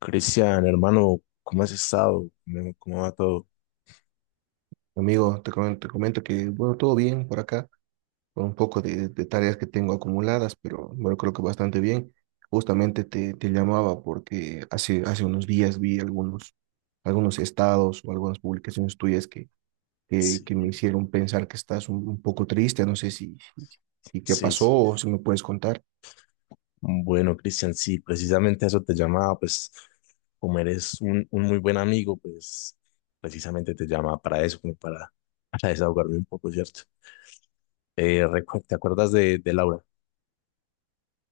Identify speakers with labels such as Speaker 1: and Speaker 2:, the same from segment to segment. Speaker 1: Cristian, hermano, ¿cómo has estado? ¿Cómo va todo?
Speaker 2: Amigo, te comento que, bueno, todo bien por acá, con un poco de tareas que tengo acumuladas, pero bueno, creo que bastante bien. Justamente te llamaba porque hace unos días vi algunos estados o algunas publicaciones tuyas que me
Speaker 1: Sí,
Speaker 2: hicieron pensar que estás un poco triste. No sé si te
Speaker 1: sí,
Speaker 2: pasó
Speaker 1: sí.
Speaker 2: o si me puedes contar.
Speaker 1: Bueno, Cristian, sí, precisamente a eso te llamaba, pues como eres un muy buen amigo, pues precisamente te llamaba para eso, como para, para desahogarme un poco, ¿cierto? ¿Te acuerdas de Laura?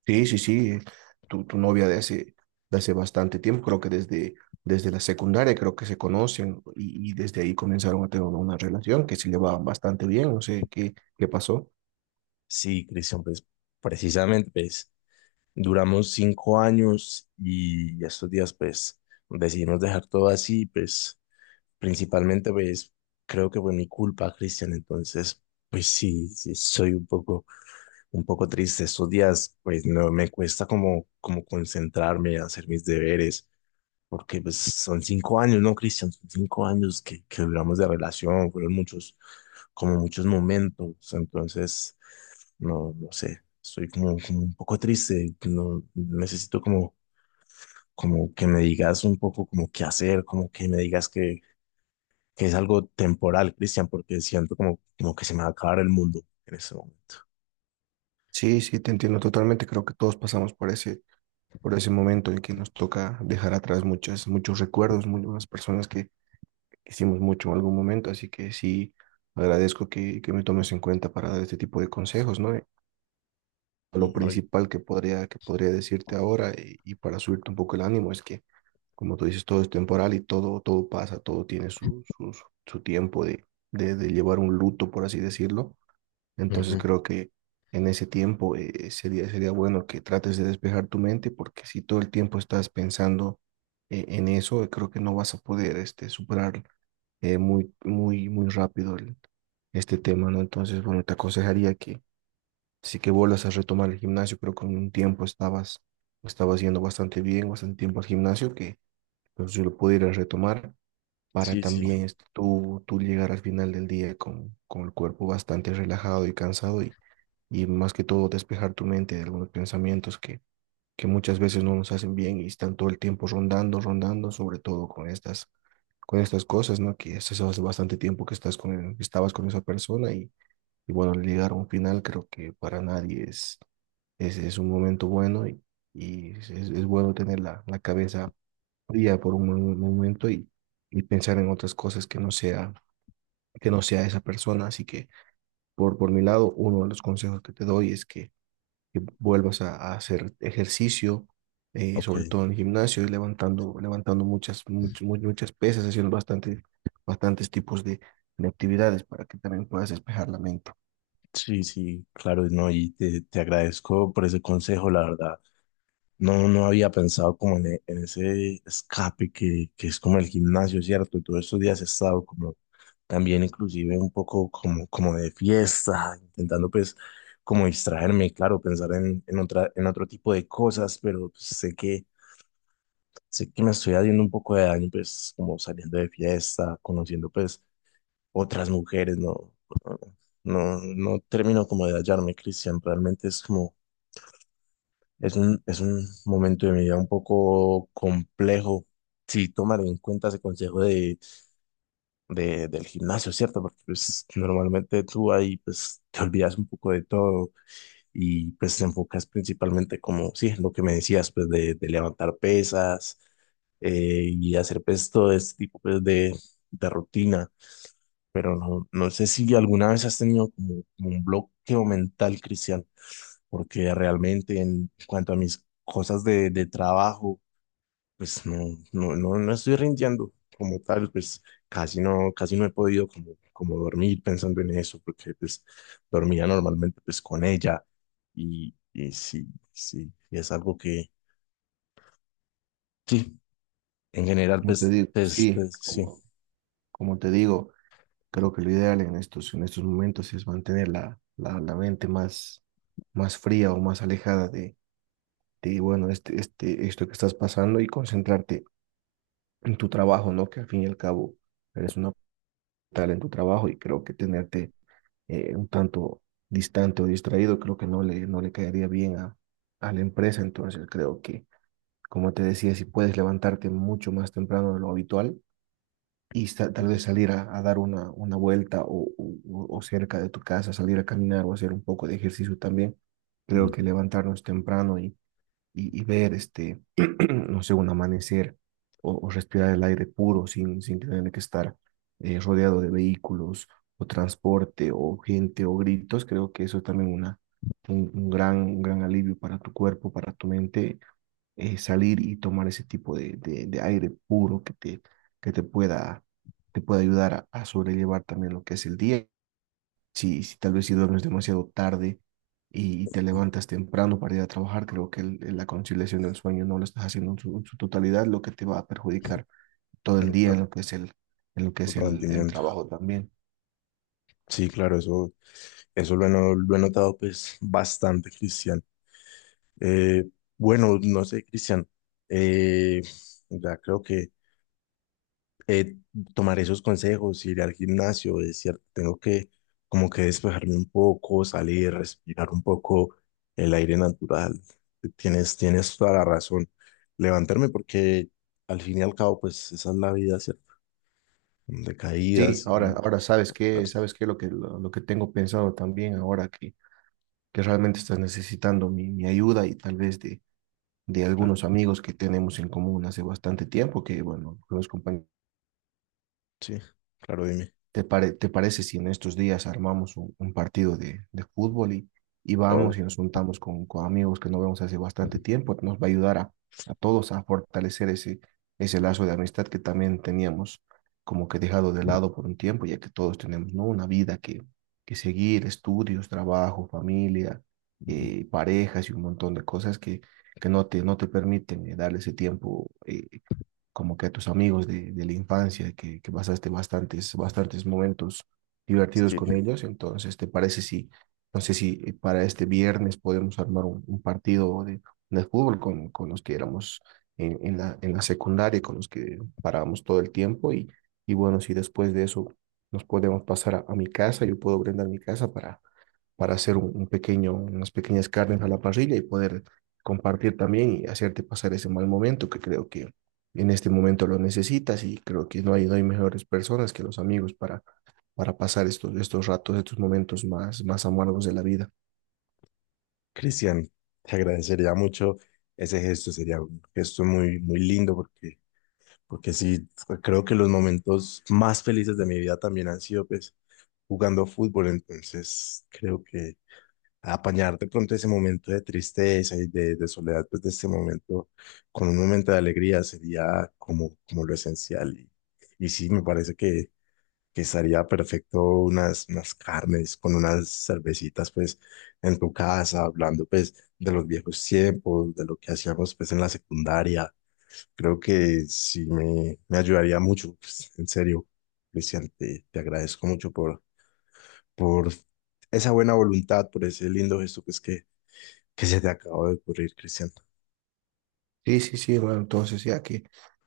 Speaker 2: Sí, sí, sí, tu novia de hace bastante tiempo, creo que desde la secundaria creo que se conocen y desde ahí comenzaron a tener una relación que se llevaba bastante bien, no sé qué, qué pasó.
Speaker 1: Sí, Cristian, pues precisamente, pues duramos 5 años y estos días, pues decidimos dejar todo así, pues principalmente, pues, creo que fue mi culpa, Cristian. Entonces, pues sí, sí, soy un poco triste. Estos días, pues, no me cuesta como concentrarme, hacer mis deberes, porque pues son 5 años, ¿no, Cristian? Son 5 años que duramos de relación, fueron muchos, como muchos momentos. Entonces, no sé, estoy como, como un poco triste. No, necesito como, como que me digas un poco como qué hacer, como que me digas que es algo temporal, Cristian, porque siento como, como que se me va a acabar el mundo en ese momento.
Speaker 2: Sí, sí, te entiendo totalmente, creo que todos pasamos por por ese momento en que nos toca dejar atrás muchas, muchos recuerdos, muchas personas que hicimos mucho en algún momento, así que sí, agradezco que me tomes en cuenta para dar este tipo de consejos, ¿no? Lo
Speaker 1: No, y-
Speaker 2: principal que podría decirte ahora y para subirte un poco el ánimo es que, como tú dices, todo es temporal y todo, todo pasa, todo tiene su, su, su tiempo de llevar un luto, por así decirlo. Entonces
Speaker 1: Ujú.
Speaker 2: creo que en ese tiempo sería bueno que trates de despejar tu mente porque si todo el tiempo estás pensando en eso, creo que no vas a poder este, superar muy rápido este tema, ¿no? Entonces, bueno, te aconsejaría que. Así que vuelvas a retomar el gimnasio. Creo que en un tiempo estabas yendo bastante bien, bastante tiempo al gimnasio, que pues, yo lo pudiera retomar para
Speaker 1: Sí, sí.
Speaker 2: también este, tú llegar al final del día con el cuerpo bastante relajado y cansado y más que todo despejar tu mente de algunos pensamientos que muchas veces no nos hacen bien y están todo el tiempo rondando, rondando, sobre todo con con estas cosas, ¿no? Que es eso hace bastante tiempo que estás con, estabas con esa persona y bueno, al llegar a un final creo que para nadie es un momento bueno y, bueno tener la cabeza fría por un momento y pensar en otras cosas que no sea esa persona. Así que por mi lado, uno de los consejos que te doy es que vuelvas a hacer ejercicio,
Speaker 1: Ok,
Speaker 2: sobre todo en el gimnasio, y levantando muchas pesas, haciendo bastante, bastantes tipos de actividades para que también puedas despejar la mente.
Speaker 1: sí, sí, claro, no, y te agradezco por ese consejo, la verdad. No, no había pensado como en ese escape que es como el gimnasio, ¿cierto? Y todos estos días he estado como también inclusive un poco como, como de fiesta, intentando pues como distraerme, claro, pensar en otra, en otro tipo de cosas, pero pues, sé que me estoy haciendo un poco de daño, pues, como saliendo de fiesta, conociendo, pues, otras mujeres, no, no termino como de hallarme, Cristian, realmente es como, es un momento de mi vida un poco complejo, si tomar en cuenta ese consejo de, del gimnasio, ¿cierto? Porque, pues, normalmente tú ahí, pues, te olvidas un poco de todo, y pues te enfocas principalmente como, sí, lo que me decías, pues de levantar pesas, y hacer pues todo este tipo pues de rutina, pero no, no sé si alguna vez has tenido como, como un bloqueo mental, Cristian, porque realmente en cuanto a mis cosas de trabajo, pues no, no, no estoy rindiendo como tal, pues casi no he podido como, como dormir pensando en eso, porque pues dormía normalmente pues con ella y sí, sí, y es algo que, sí, en general
Speaker 2: Como te
Speaker 1: pues,
Speaker 2: digo,
Speaker 1: pues,
Speaker 2: sí,
Speaker 1: pues, sí.
Speaker 2: como te digo. Creo que lo ideal en en estos momentos es mantener la mente más fría o más alejada de bueno, esto que estás pasando y concentrarte en tu trabajo, ¿no? Que al fin y al cabo eres una tal en tu trabajo y creo que tenerte un tanto distante o distraído creo que no le caería bien a la empresa. Entonces creo como te decía, si puedes levantarte mucho más temprano de lo habitual, y tal vez salir a dar una vuelta o cerca de tu casa, salir a caminar o hacer un poco de ejercicio también. Creo que
Speaker 1: Ujú.
Speaker 2: levantarnos temprano y, y ver este, no sé, un amanecer o respirar el aire puro sin tener que estar rodeado de vehículos o transporte o gente o gritos, creo que eso es también un un gran alivio para tu cuerpo, para tu mente salir y tomar ese tipo de aire puro que te pueda, te pueda ayudar a sobrellevar también lo que es el día. Si tal vez si duermes demasiado tarde y te levantas temprano para ir a trabajar, creo que la conciliación del sueño no lo estás haciendo en en su totalidad, lo que te va a perjudicar todo el
Speaker 1: Claro,
Speaker 2: día en
Speaker 1: claro.
Speaker 2: lo que es en lo que es el
Speaker 1: Rendimiento.
Speaker 2: trabajo también.
Speaker 1: Sí, claro, eso lo he, no- lo he notado pues bastante, Cristian. Eh, bueno, no sé, Cristian, eh, ya creo que eh, tomaré esos consejos, iré al gimnasio, es cierto, tengo que como que despejarme un poco, salir, respirar un poco el aire natural. Tienes, tienes toda la razón. Levantarme porque al fin y al cabo, pues esa es la vida, ¿cierto? De
Speaker 2: Sí,
Speaker 1: caídas y...
Speaker 2: ahora sabes qué, lo que tengo pensado también ahora que realmente estás necesitando mi ayuda y tal vez de
Speaker 1: Claro,
Speaker 2: algunos amigos que tenemos en común hace bastante tiempo, que bueno, los compañeros,
Speaker 1: sí, claro, dime.
Speaker 2: ¿ te parece si en estos días armamos un partido de fútbol y
Speaker 1: Oh,
Speaker 2: vamos y nos juntamos con amigos que no vemos hace bastante tiempo? Nos va a ayudar a todos a fortalecer ese lazo de amistad que también teníamos como que dejado de lado por un tiempo, ya que todos tenemos, ¿no? Una vida que seguir, estudios, trabajo, familia,
Speaker 1: ujú,
Speaker 2: parejas y un montón de cosas que no te permiten darle ese tiempo como que a tus amigos de la infancia, que pasaste bastantes, bastantes momentos divertidos
Speaker 1: sí.
Speaker 2: con ellos. Entonces, ¿te parece si, no sé si para este viernes podemos armar un partido de fútbol con los que éramos en, en la secundaria, con los que parábamos todo el tiempo? Y bueno, si después de eso nos podemos pasar a mi casa, yo puedo brindar mi casa para hacer un pequeño, unas pequeñas carnes a la parrilla y poder compartir también y hacerte pasar ese mal momento que creo que en este momento lo necesitas y creo que no hay mejores personas que los amigos para pasar estos ratos, estos momentos más amargos de la vida.
Speaker 1: Cristian, te agradecería mucho ese gesto, sería un gesto muy, muy lindo porque, porque sí, creo que los momentos más felices de mi vida también han sido pues jugando fútbol, entonces creo que apañar de pronto ese momento de tristeza y de soledad, pues de este momento con un momento de alegría sería como, como lo esencial y sí, me parece que estaría perfecto unas, unas carnes con unas cervecitas pues en tu casa, hablando pues de los viejos tiempos, de lo que hacíamos pues en la secundaria. Creo que sí me ayudaría mucho, pues, en serio, Cristian, te agradezco mucho por esa buena voluntad, por ese lindo gesto pues que se te acabó de ocurrir, Cristian.
Speaker 2: Sí, sí, sí, hermano. Entonces,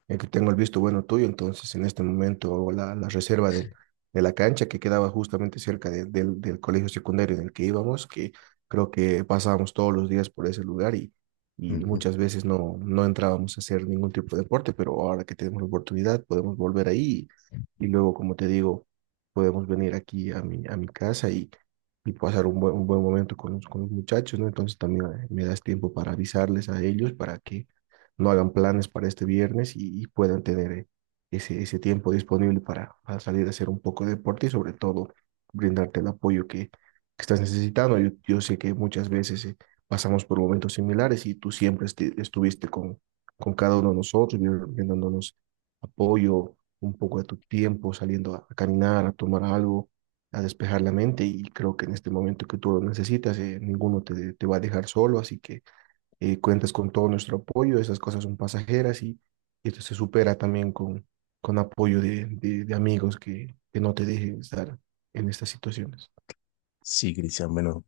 Speaker 2: ya que tengo el visto bueno tuyo, entonces en este momento hago la reserva de la cancha que quedaba justamente cerca del colegio secundario en el que íbamos, que creo que pasábamos todos los días por ese lugar y
Speaker 1: Ujú.
Speaker 2: muchas veces no entrábamos a hacer ningún tipo de deporte, pero ahora que tenemos la oportunidad podemos volver ahí y luego, como te digo, podemos venir aquí a mi casa y pasar un buen momento con los muchachos, ¿no? Entonces también me das tiempo para avisarles a ellos para que no hagan planes para este viernes y puedan tener ese tiempo disponible para salir a hacer un poco de deporte y sobre todo brindarte el apoyo que estás necesitando. Yo sé que muchas veces pasamos por momentos similares y tú siempre estuviste con cada uno de nosotros, brindándonos apoyo, un poco de tu tiempo, saliendo a caminar, a tomar algo, a despejar la mente y creo que en este momento que tú lo necesitas, ninguno te va a dejar solo, así que cuentas con todo nuestro apoyo, esas cosas son pasajeras y esto se supera también con apoyo de amigos que no te dejen estar en estas situaciones.
Speaker 1: Sí, Cristian, bueno,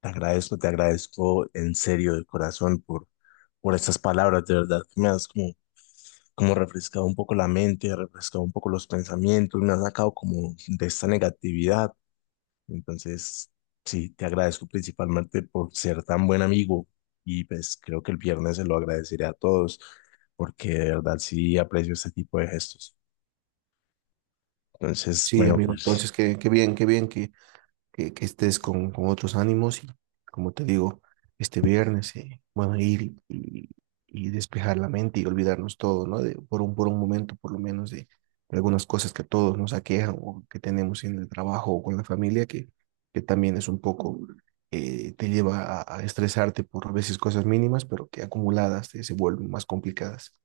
Speaker 1: te agradezco en serio de corazón por estas palabras, de verdad, que me das como como refrescado un poco la mente, refrescado un poco los pensamientos, me ha sacado como de esta negatividad. Entonces, sí, te agradezco principalmente por ser tan buen amigo y pues creo que el viernes se lo agradeceré a todos porque de verdad sí aprecio este tipo de gestos. Entonces,
Speaker 2: Sí,
Speaker 1: bueno,
Speaker 2: amigo,
Speaker 1: pues
Speaker 2: entonces qué, qué bien que estés con otros ánimos y, como te digo, este viernes, bueno, ir y despejar la mente y olvidarnos todo, ¿no? De, por un momento, por lo menos, de algunas cosas que a todos nos aquejan o que tenemos en el trabajo o con la familia, que también es un poco, te lleva a estresarte por a veces cosas mínimas, pero que acumuladas se vuelven más complicadas.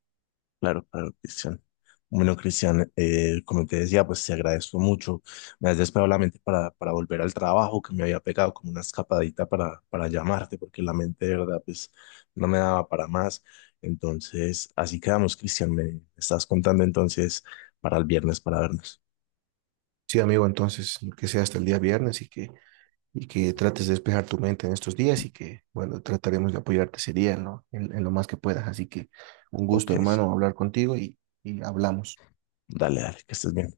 Speaker 1: claro, claro, Cristian. Bueno, Cristian, como te decía, pues te agradezco mucho. Me has despejado la mente para volver al trabajo, que me había pegado como una escapadita para llamarte, porque la mente de verdad, pues no me daba para más. Entonces, así quedamos, Cristian. Me estás contando entonces para el viernes para vernos.
Speaker 2: Sí, amigo, entonces, que sea hasta el día viernes y que trates de despejar tu mente en estos días y que, bueno, trataremos de apoyarte ese día en lo, en lo más que puedas. Así que un gusto,
Speaker 1: Ok,
Speaker 2: hermano, hablar contigo y hablamos.
Speaker 1: dale, dale, que estés bien.